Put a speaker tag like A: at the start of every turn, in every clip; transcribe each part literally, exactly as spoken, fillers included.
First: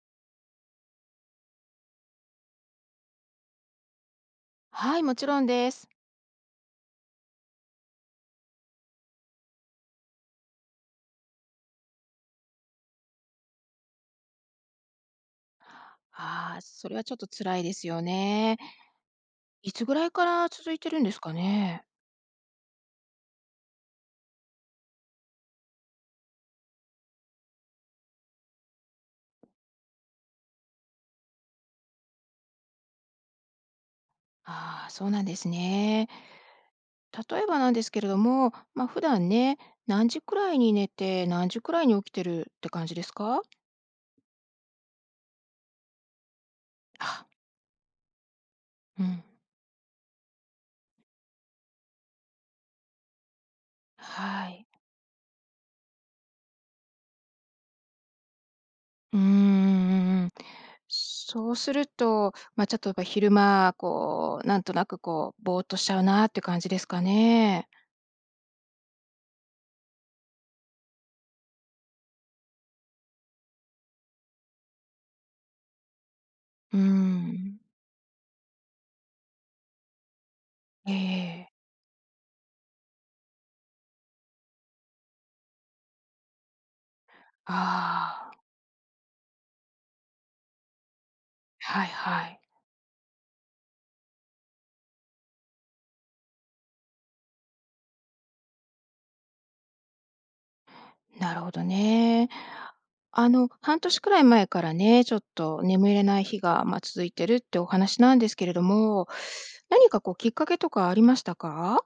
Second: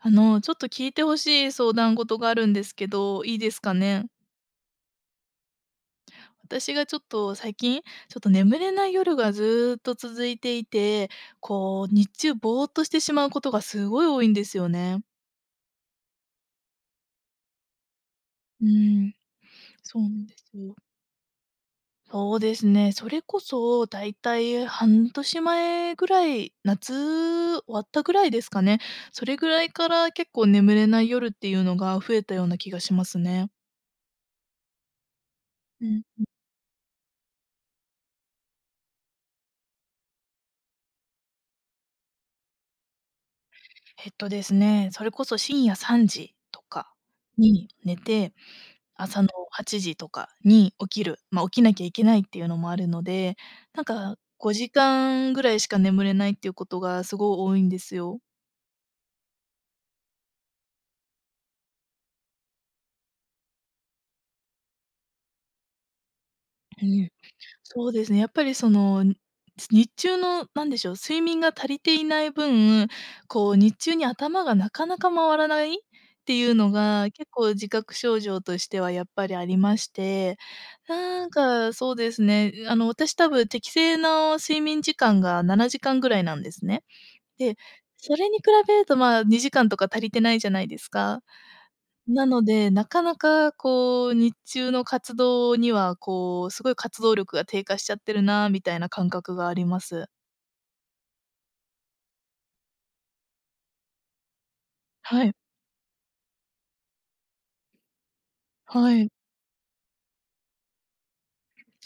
A: あのちょっと聞いて欲しい相談事があるんですけど、いいですかね。
B: はい、もちろんです。
A: 私がちょっと最近、ちょっと眠れない夜がずっと続いていて、こう日中ぼーっとしてしまうことがすごい多いんですよね。
B: ああ、それはちょっと辛いですよね。
A: うーん。
B: いつぐ
A: そう
B: ら
A: な
B: いか
A: んで
B: ら
A: す
B: 続
A: よ。
B: いてるんですかね？
A: そうですね、それこそ、大体半年前ぐらい、夏終わったぐらいですかね。それぐらいから結構眠れない夜っていうのが増えたような気がしますね。
B: ああ、そうなんです
A: うん
B: ね。
A: うん。
B: 例えばなんですけれども、まあ、普段ね、何時くらいに寝て何時くらいに起きてるって感じですか？
A: えっとですね、それこそ深夜さんじとか
B: あ。
A: に寝て、
B: う
A: 朝
B: ん。
A: のはちじとかに起きる、ま、起きなきゃいけないっていうのもあるので、なんか
B: は
A: ご
B: い。
A: じかんぐらいしか眠れないっていうことがすごい多いんですよ。
B: うーん、うんうんうん。そうすると、ま、ちょっとやっぱり昼間こうなんとなくこう、ぼーっとしちゃうなって感じで
A: う
B: すか
A: ん。
B: ね。
A: そうですね。やっぱりその日中の何でしょう、睡眠が足りていない分、こう日中に頭がなかなか回らないっていうの
B: うー
A: が結構
B: ん。
A: 自覚症状としてはやっぱりありまして。
B: ええ
A: なん
B: ええ。
A: かそうですね、あの、私多分適正の睡眠時間がななじかんぐらいなんですね。で、それ
B: ああ。
A: に比べるとまあ、にじかんとか足りてないじゃないですか。
B: はい
A: な
B: はい。
A: ので、なかなかこう日中の活動には、こう、すごい活動力が低下しちゃってるなみたいな感覚があります。
B: なるほどね。あの、半年くらい前からね、ちょっ
A: はい。
B: と眠れない日が、ま、続いてるってお話なんですけれど
A: は
B: も、
A: い。
B: 何かこうきっかけとかありましたか？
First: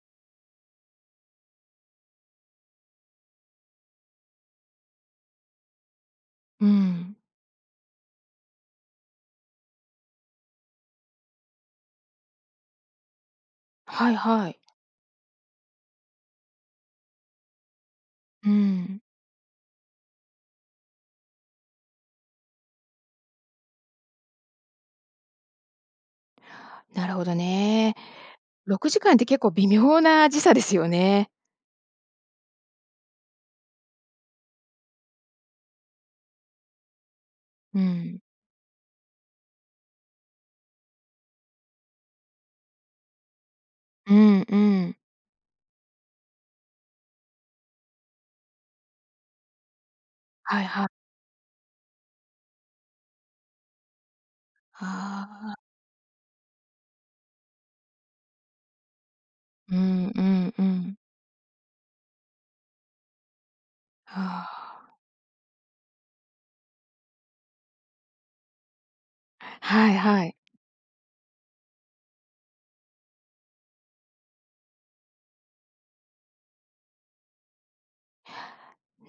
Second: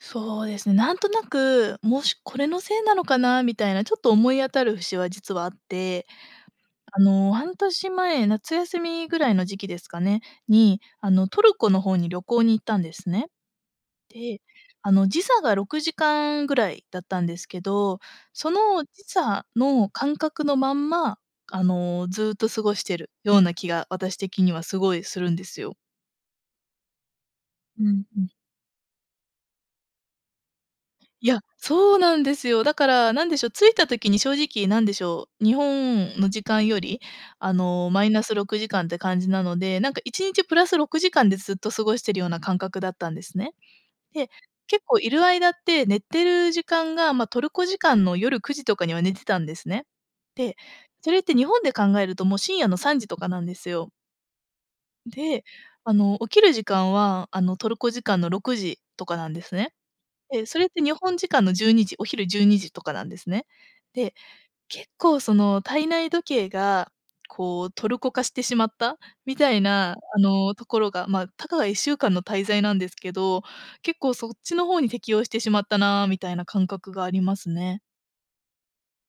A: そうです。なんとなく、もしこれのせいなのかなみたいなちょっと思い当たる節は実はあって。
B: う
A: あ
B: ん。
A: の、半年前、夏休みぐらいの時期ですかねに、あのトルコの方に旅行に行ったんですね。
B: はいはい。
A: で、あの時差がろくじかんぐらいだったんですけど、
B: う
A: その
B: ん。
A: 時差の感覚のまんま、あの、ずっと過ごしてるような気が私的にはすごいするんですよ。
B: なるほど
A: う
B: ね。
A: んうん。
B: ろくじかんって結構微妙な時差ですよ
A: い
B: ね。
A: や、そうなんですよ。だからなんでしょう、着いた時に正直、なんでしょう、日本の時間より、あ
B: う
A: の、マイ
B: ん。
A: ナスろくじかんって感じなので、なんかいちにちプラスろくじかんでずっと過ごしているような感覚だったんですね。
B: う
A: で、
B: んう
A: 結
B: ん。
A: 構いる間って寝てる時間が、ま、トルコ時間の夜、午後くじとかには寝てたんですね。で、
B: はいはい。
A: それって日本で考えるともう深夜の午前さんじとかなんですよ。で、
B: ああ。
A: あの、起きる時間は、あの、トルコ時間のろくじとかなんですね。
B: うんう
A: え、
B: ん
A: そ
B: う
A: れって、日
B: ん。
A: 本時間のじゅうにじ、お昼じゅうにじとかなんですね。で、
B: は
A: 結
B: あ。
A: 構その体内時計がこうトルコ化してしまった、みたい
B: は
A: な
B: い
A: あ
B: はい。
A: のところが。ま、たかがいっしゅうかんの滞在なんですけど、結構そっちの方に適応してしまったな、みたいな感覚がありますね。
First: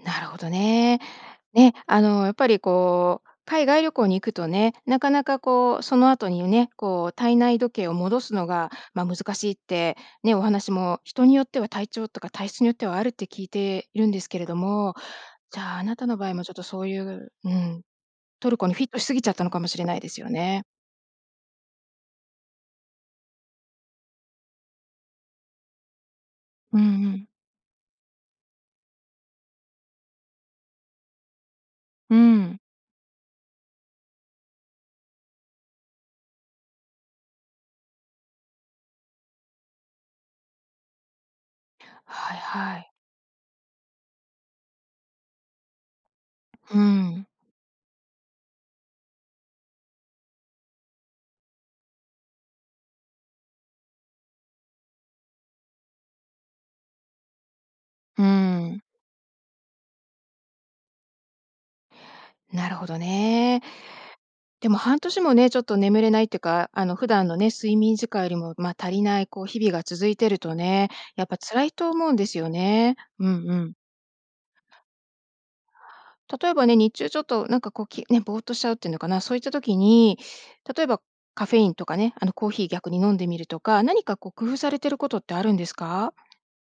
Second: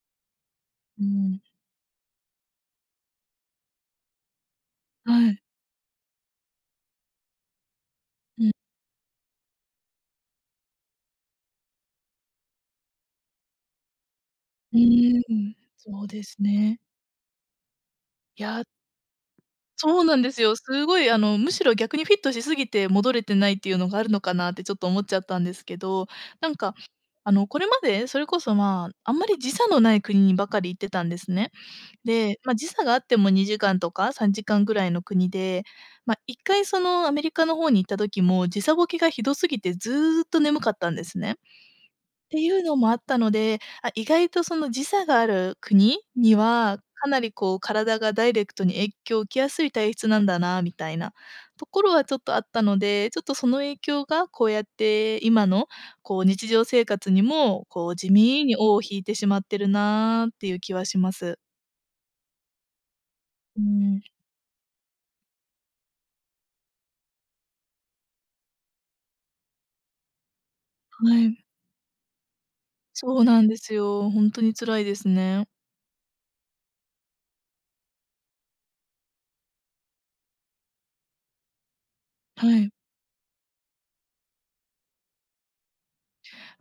B: なるほどね。
A: うん。
B: ね、あのやっぱりこう、海外旅行に行くとね、なかな
A: はい。
B: かこう、その後にね、こう体内時計を戻す
A: う
B: の
A: ん。
B: が、ま、難しいって、ね、お話も人によっては体調とか体質によってはあるって聞いているんですけれど
A: う
B: も、
A: ーん、
B: じゃあ、あな
A: そ
B: た
A: う
B: の
A: で
B: 場合
A: す
B: もちょっと
A: ね。
B: そういううん、トル
A: や。
B: コにフィットしすぎちゃったのかもしれない
A: そう
B: で
A: な
B: す
A: ん
B: よ
A: ですよ。
B: ね。
A: すごいあのむしろ逆にフィットしすぎて戻れてないっていうのがあるのかなってちょっと思っちゃったんですけど、なんか、
B: うんうん。
A: あのこれまでそれこそまあ、あんまり時差のない国にばかり行ってたんですね。
B: う
A: で、ま
B: ん。
A: 時差があってもにじかんとかさんじかんぐらいの国で、まいっかいそのアメリカの方に行った時も、時差ボケがひどすぎてずうっと眠かったんですね。っ
B: はい
A: ていうの
B: はい。
A: もあったので、あ、意外とその時差がある国？に
B: う
A: はかな
B: ん。
A: りこう体がダイレクトに影響を受けやすい体質なんだなみたいな、ところはちょっとあったので、ちょっとその影響がこうやって今のこう日常生活にも、こう地
B: うー
A: 味に尾を
B: ん。
A: 引いてしまってるなっていう気はします。
B: なるほどね。
A: うん。
B: でも、半年もね、ちょっと眠れないっていうか、あの普段のね、睡眠時間よりもまあ、足りないこう日々が続いてるとね、
A: は
B: やっぱ
A: い。
B: 辛いと思うんですよね。
A: そう
B: うん
A: なん
B: う
A: で
B: ん。
A: すよ。ほんとに辛いですね。
B: 例えばね、日中ちょっとなんかこう、きね、ぼーっとしちゃうっていうのかな、そういった時に、例えば、カフェインとかね、あの、コー
A: は
B: ヒー
A: い。
B: 逆に飲んでみるとか、何かこう工夫されてることってあるんですか？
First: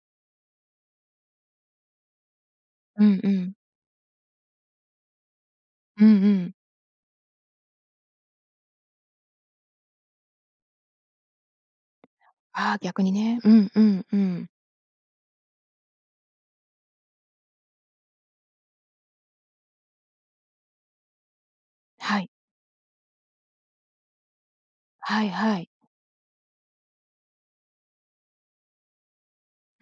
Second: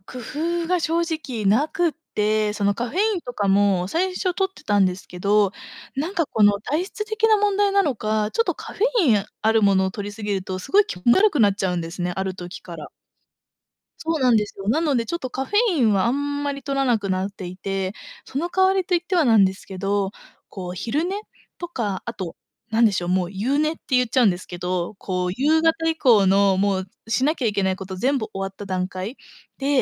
A: 工夫が正直なくって、そのカフェ
B: う
A: イ
B: ん
A: ン
B: う
A: とか
B: ん。
A: も最初摂ってたんですけど、
B: う
A: なん
B: ん
A: か
B: う
A: こ
B: ん。
A: の体質的な問題なのか、ちょっとカフェインあるものを摂りすぎるとすごい気持ち悪くなっちゃうんですね、ある時
B: あ
A: か
B: あ、
A: ら。
B: 逆にね。うんうんう
A: そうなんで
B: ん。
A: すよ。なので、ちょっとカフェインはあんまり摂らなくなっていて、その代わりと言ってはなんですけど、こう昼寝とかあ
B: はい。
A: となんでしょう、もう夕寝って言っちゃうんですけど、
B: は
A: こ
B: い
A: う
B: は
A: 夕
B: い。
A: 方以降のもうしなきゃいけないこと全部終わった段階？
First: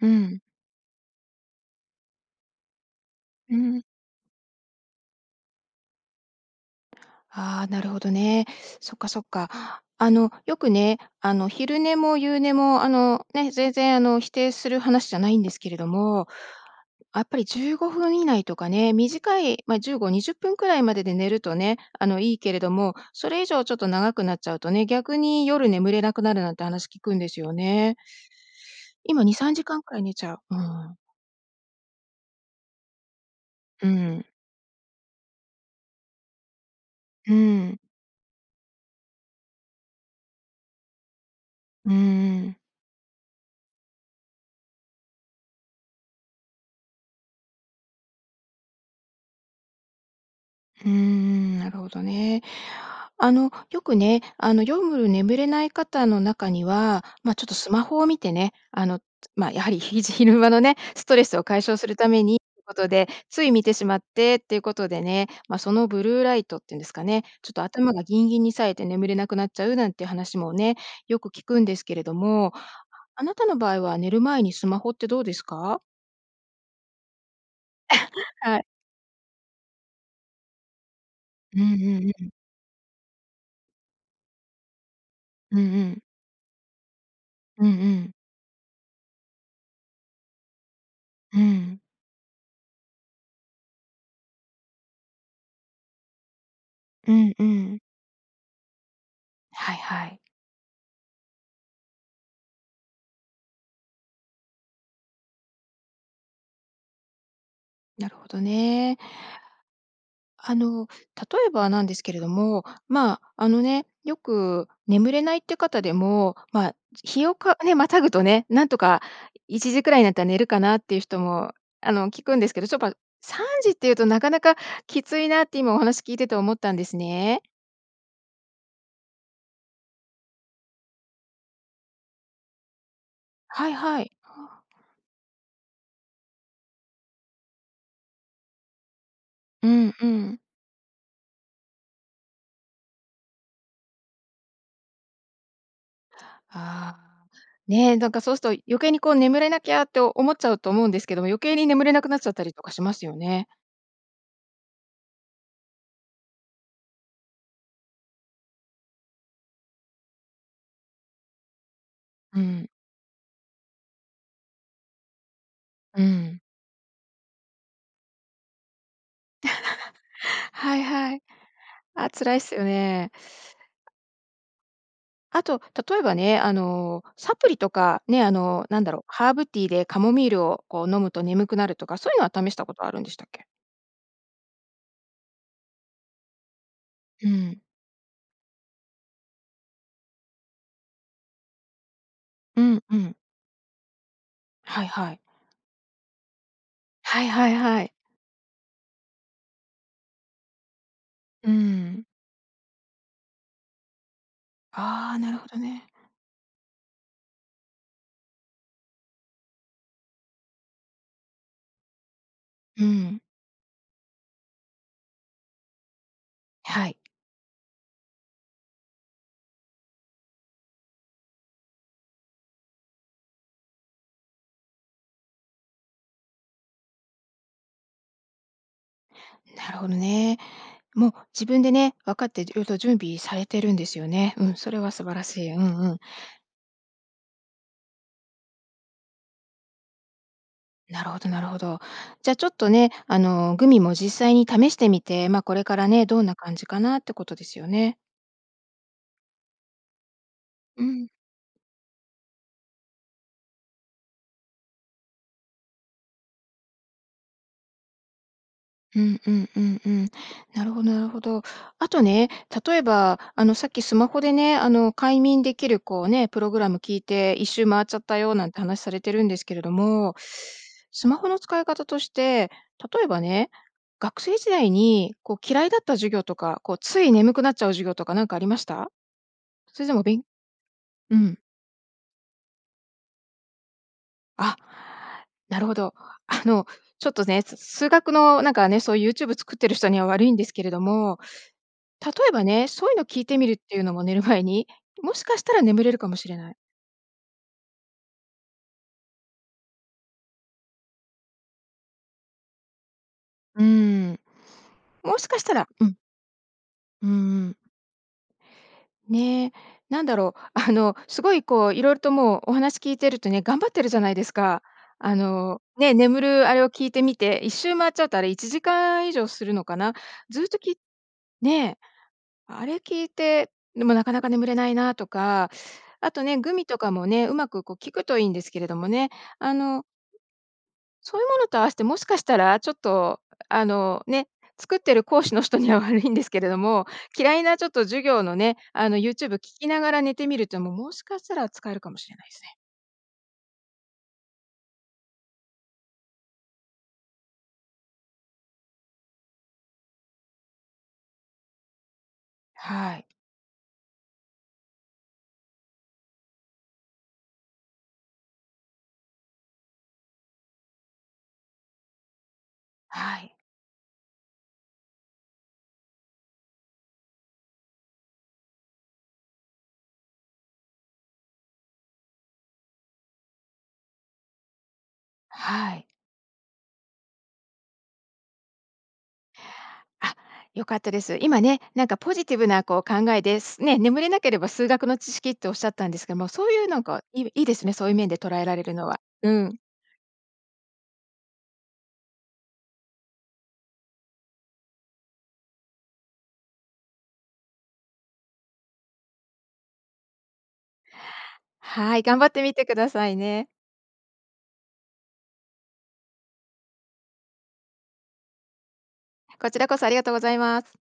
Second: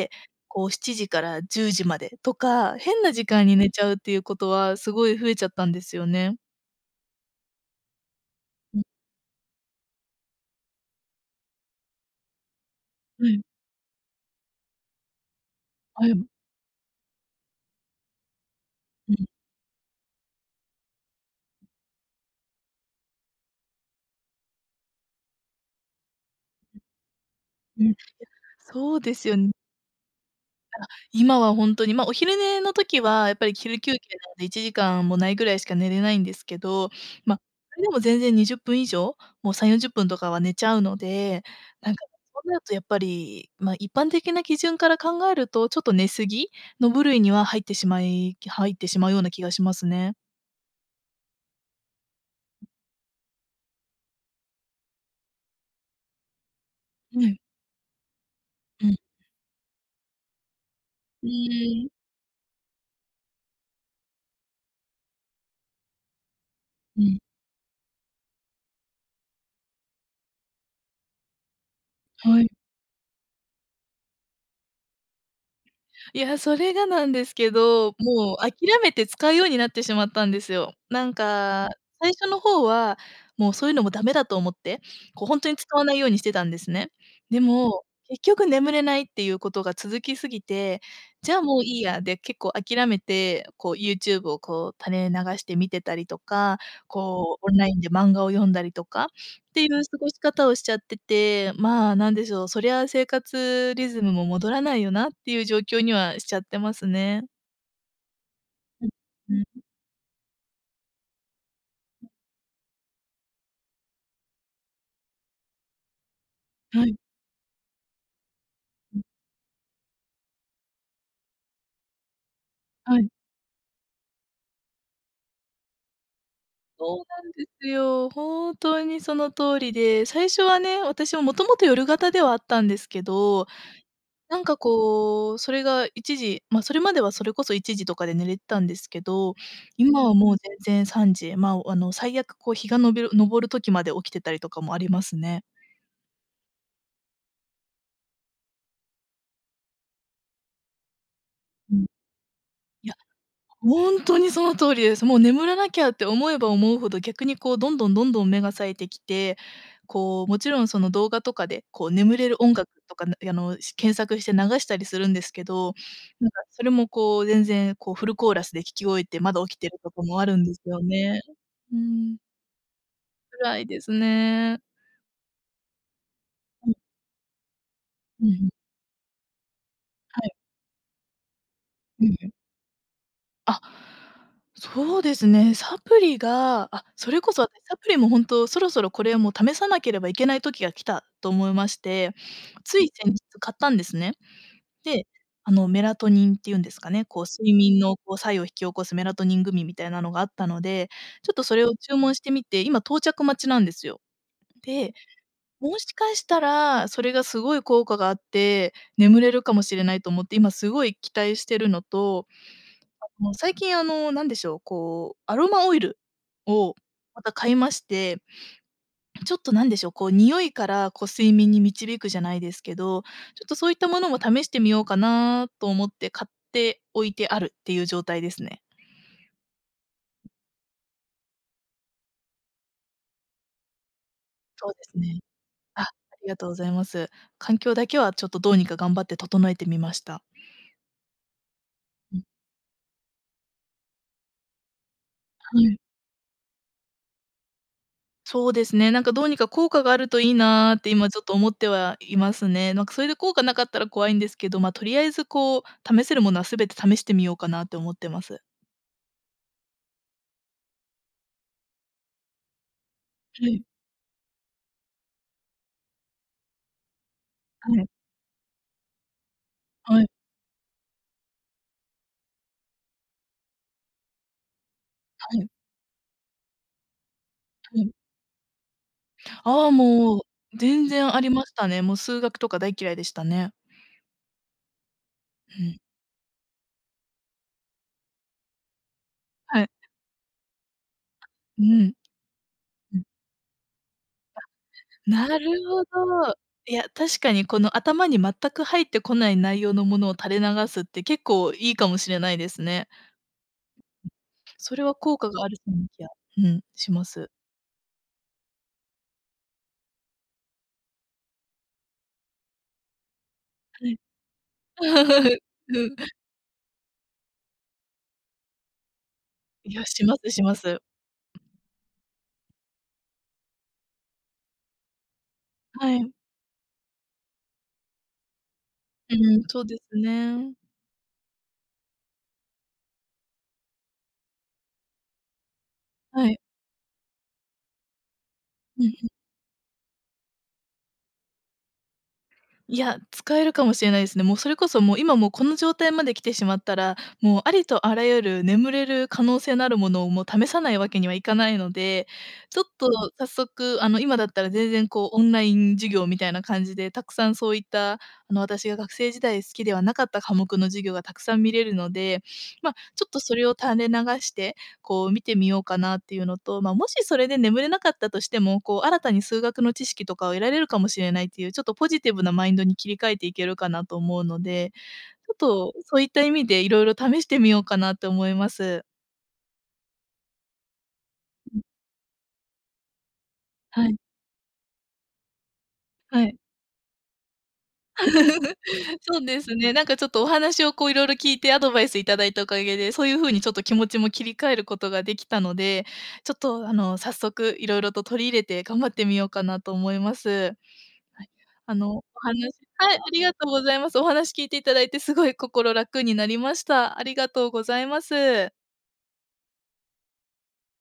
B: うん。
A: こうしちじからじゅうじまでとか、変な時間
B: う
A: に寝ち
B: ん。
A: ゃうっていうことは、すごい増えちゃったんですよね。
B: あ、なるほどね。
A: うん。
B: そっかそっか。あの、よくね、あの昼寝も夕寝もあの
A: はい。
B: ね、全然あの否定する話じゃないんですけれど
A: はい。
B: も、あっぱりじゅうごふん以内とかね、
A: うん。
B: 短い、ま、じゅうごにじゅっぷんくらいまでで寝るとね、あのいいけれども、それ以上ちょっと長くなっちゃうとね、逆に夜眠れなくなるなんて話聞くんですよ
A: うん。うん、え、
B: ね。
A: そうで
B: 今
A: す
B: に
A: よん
B: さんじかんくらい寝ちゃう。うー
A: なんか、
B: ん。
A: 今は本当に、ま、お昼寝の時はやっぱり昼
B: う
A: 休憩
B: ーん。
A: なのでいちじかんもないぐらいしか寝れないんですけど、
B: うー
A: ま、そ
B: ん。
A: れでも全然にじゅっぷん以上、もうさんよんじゅっぷんとかは寝ちゃうので、な
B: う
A: ん
B: ん
A: かそう
B: うん。
A: なるとやっぱり、ま、一般的な基準から考えるとちょっと寝過ぎ？の部類には入ってしまい、き入ってしまうような気がしますね。
B: うんうん、なるほどね。あの、よくね、あのよむる眠れない方の中には、
A: は
B: ま、
A: い。
B: ちょっとスマホを見てね、あ
A: うん。
B: の、つま、やはり、ひじ昼間のね、ストレ
A: う
B: スを解消
A: ー
B: す
A: ん。
B: るためにっていうことで、つい見てしまってっていうことでね、ま、そのブルーライトっていうんです
A: う
B: か
A: ん。
B: ね、ちょっと頭がギンギンにさえて眠れなくなっちゃうなんていう話もね、よく聞くんですけれど
A: はい。
B: も、あなたの場合は寝る前にスマホってどうですか？
A: いや、それがなんですけど、もう 諦
B: はい。
A: めて使うようになってしまったんですよ。なん
B: うんう
A: か、最
B: んう
A: 初
B: ん。
A: の方はもうそういうのもダメだと思って、こうほんとに
B: うんう
A: 使わない
B: ん。
A: ようにしてたんですね。で
B: うんう
A: も、
B: ん。
A: 結局眠れないっていうことが続きすぎて、じゃ
B: う
A: あもうい
B: ん。
A: いやで結構諦めて、こうユーチューブをこう垂れ流して見てたりとか、
B: うん
A: こ
B: う
A: う、オンライ
B: ん。
A: ンで漫画を読んだりとかっていう
B: はい
A: 過
B: は
A: ごし
B: い。
A: 方をしちゃってて。まあ、なんでしょう、そりゃ生活リズムも戻らないよなっていう状況にはしちゃってますね。
B: なるほど
A: うん
B: ね。
A: うん。
B: あの、例えばなんですけれども、まあ、あのね、よく眠れないっていう方でも、ま、
A: はい。
B: 日をかね、跨ぐとね、なんと
A: う
B: か
A: ん。
B: いちじくらいになったら寝るかなっていう人も、あの、聞くんですけど、ちょっと、
A: はい。
B: さんじっていうとなかなかきついなって今お話聞いてて思ったんです
A: そうなん
B: ね。
A: ですよ。本当にその通りで、最初はね、私ももともと夜型ではあったんですけど、
B: はいはい。
A: なんか、こう、それがいちじま、それまではそれこそいちじとかで寝れてたんですけど、
B: うん
A: 今
B: う
A: はもう
B: ん。
A: 全然さんじまあ、あの、最悪、こう、日がのびる昇る時まで起きてたりとかもありますね。
B: ああ、ね、なんか、そうすると余計に、こう、眠れなきゃって思っちゃうと思うんですけども、余計に
A: うん。
B: 眠れなくなっちゃったりとかし
A: い
B: ま
A: や、
B: すよね。
A: 本当にその通りです。もう眠らなきゃって思えば思うほど、逆に、こう、どんどんどんどん目が冴えてきて、こう、もちろん、その、動画とかで、こう、眠れ
B: う
A: る音
B: ん。
A: 楽とか、やあの、検索して流したりするんですけど、
B: う
A: なん
B: ん。
A: か、それも、こう、全然、こう、フルコーラスで聴き終えてまだ起きてることも あるんです
B: は
A: よ
B: いはい。
A: ね。う
B: あ、
A: ん。
B: 辛いっすよね。
A: 辛いですね。
B: あと、例えばね。あ
A: うん。
B: の、サプリとか、ね。
A: うんう
B: あ
A: ん。
B: の、なんだろう、ハーブティーでカモミ
A: は
B: ー
A: い。
B: ルをこう飲むと眠くなるとか。
A: う
B: そう
A: ん、
B: いうのは
A: う。
B: 試したことあるんでしたっけ？
A: あ、そうですね。サプリがあ、それ
B: う
A: こそ、あの、
B: ん。
A: サプリも本当そろそろこれ、もう試さなければいけない時が来たと思いまして。
B: う
A: つ
B: ん、
A: い
B: う
A: 先
B: ん。
A: 日買ったんですね。
B: はい
A: で、
B: はい。
A: あの、メラトニンっていうんですかね、こ
B: は
A: う
B: いは
A: 睡
B: い
A: 眠
B: はい。
A: の、こう、作用を引き起こすメラトニングミみたいなのがあったので。ちょっと
B: う
A: それを注
B: ん。
A: 文してみて、今到着待ちなんですよ。で、
B: ああ、なるほど
A: も
B: ね。
A: しかしたらそれがすごい効果があって、眠れるかもしれないと思って、今すごい期待してるのと、
B: う
A: あ、
B: ん。
A: もう最近、あの、何でしょう、こう、アロマオイルを
B: はい。
A: また買いまして。ちょっとなんでしょう。こう、匂いからこう、睡眠に導くじゃないですけど。ちょっとそういったものも試してみようかなと思って、買っておいてあるっていう状態ですね。
B: なるほどね。もう自分でね、分かって色々準備されてるんですよね。うん、そ
A: そうで
B: れは
A: す
B: 素晴
A: ね。
B: らしい。うん、
A: あ、
B: う
A: あ
B: ん。
A: りがとうございます。環境だけはちょっと、どうにか頑張って整えてみました。
B: なるほどなるほど。
A: うん。
B: じゃあちょっとね、あの、グミも実際に試してみて、ま、こ
A: は
B: れか
A: い。
B: らね、どんな感じかなってことですよね。
A: そうですね。なんか、どうにか効果があるといいなっ
B: う
A: て
B: ん。
A: 今ちょっと思ってはいますね。なんかそれで効果なかったら怖いんですけど、ま、とりあえずこう、試せるものはすべて試してみようかなと思ってます。
B: うんうんうんうん。なるほどなるほど。あとね、例えば、あ
A: は
B: の、
A: い。
B: さっきスマホでね、あの、快眠できるこう、ね、プログラム聞いて、いっしゅう
A: は
B: 回
A: い。
B: っちゃったよなんて話されてるんですけれど
A: はい。
B: も、スマホの使い方として、例えばね、学生時代に、
A: は
B: こう、
A: い。
B: 嫌いだった授業とか、こう、つい眠くなっちゃう
A: は
B: 授
A: い。
B: 業とかなんかありました？
A: ああ、
B: それでもべ
A: もう、
B: ん
A: 全然
B: う
A: あり
B: ん。
A: ましたね。も、数学とか大嫌いでしたね。
B: あ、な
A: う
B: るほ
A: ん。
B: ど。あの、ちょっとね、す数学のなんかね、そうユーチューブ作っ
A: はい。
B: てる人には悪いんですけれども、
A: うーん。
B: 例えばね、そうい
A: う
B: う
A: ん。
B: の聞いてみるっていうのも寝る前に、
A: あ、
B: もしか
A: な
B: し
A: る
B: たら眠
A: ほ
B: れるかもし
A: ど。
B: れない。
A: いや、確かにこの、頭に全く入ってこない内容のものを垂れ流すって、結構いいかもしれないですね。
B: うーん。
A: それは効
B: もし
A: 果
B: かし
A: があ
B: た
A: る
B: らう
A: [unintelligible]
B: ん。
A: や、うん、しま
B: うー
A: す。
B: ん。ね。なんだろう、あの、すごいこう、色々ともう、お話聞いてるとね、頑張ってる
A: は
B: じ
A: い。
B: ゃないですか。あ の、
A: う
B: ね、
A: ん。
B: 眠るあれを聞いてみて、いしゅう回っちゃっうとあれいちじかん以上するの
A: い
B: か
A: や、
B: な。
A: しますし
B: ずっ
A: ま
B: と聞
A: す。
B: ね、あれ聞いて、でもなかなか眠れないなとか。
A: は
B: あ
A: い。
B: とね、グミとかもね、うまくこう、効くといんですけれどもね。
A: うーん、
B: あ
A: そうで
B: の、
A: すね。
B: そういうものと合わせて、もしかしたらちょっと、あの、ね、作ってる講師の人には悪いんで
A: は
B: す
A: い。
B: けれども、嫌いなちょっと授業のね、
A: うん、
B: あの、
A: う。
B: ユーチューブ聴きながら寝てみると、ももしかしたら使えるかもしれないすね。
A: いや、使えるかもしれないっすね。もう、それこそもう、今もう、この状態まで来てしまったら、もう、ありとあらゆる眠れる可能性のあるものをもう、試さないわけにはいかないので、ちょっと
B: はい。
A: 早速、あの、今だったら全然こう、オンライン授業みたいな感じで、たくさんそういった、あの、私が学生時代好きではなかった科目の授業がたくさん見れるので、ま、ちょっ
B: は
A: と
B: い。
A: それを垂れ流して、こう、見てみようかなっていうのと、ま、もしそれで眠れなかったとしても、こう、新たに数学の知識とかを得られるかもしれないっていう、ちょっとポジティブなマインドに切り替えていけるかなと思うので、ちょっと
B: はい。
A: そういった意味で色々試してみようかなって思います。
B: あ、良かったです。今
A: う
B: ね、
A: ん。
B: なんかポジティブなこう、考えで、ね、
A: はい。
B: 眠れなければ数学の知識っておっしゃったんですが、
A: は
B: もう、
A: い。
B: そういうなんか、いいいですね、そういう面で捉えられるの は。
A: そう
B: う
A: です
B: ん。
A: ね、なんかちょっとお話をこう、色々聞いてアドバイスいただいたおかげで、そういう風にちょっと気持ちも切り替えることができたので、ちょっと、あの、早速いろいろと取り入れて頑張ってみようかなと思います。はい、あ
B: は
A: の、
B: い、
A: お
B: 頑張っ
A: 話
B: てみてくだ
A: はい、あ
B: さい
A: りが
B: ね。
A: とうございます。お話聞いていただいてすごい心楽になりました。ありがとうございます。
B: こちらこそ、ありがとうございます。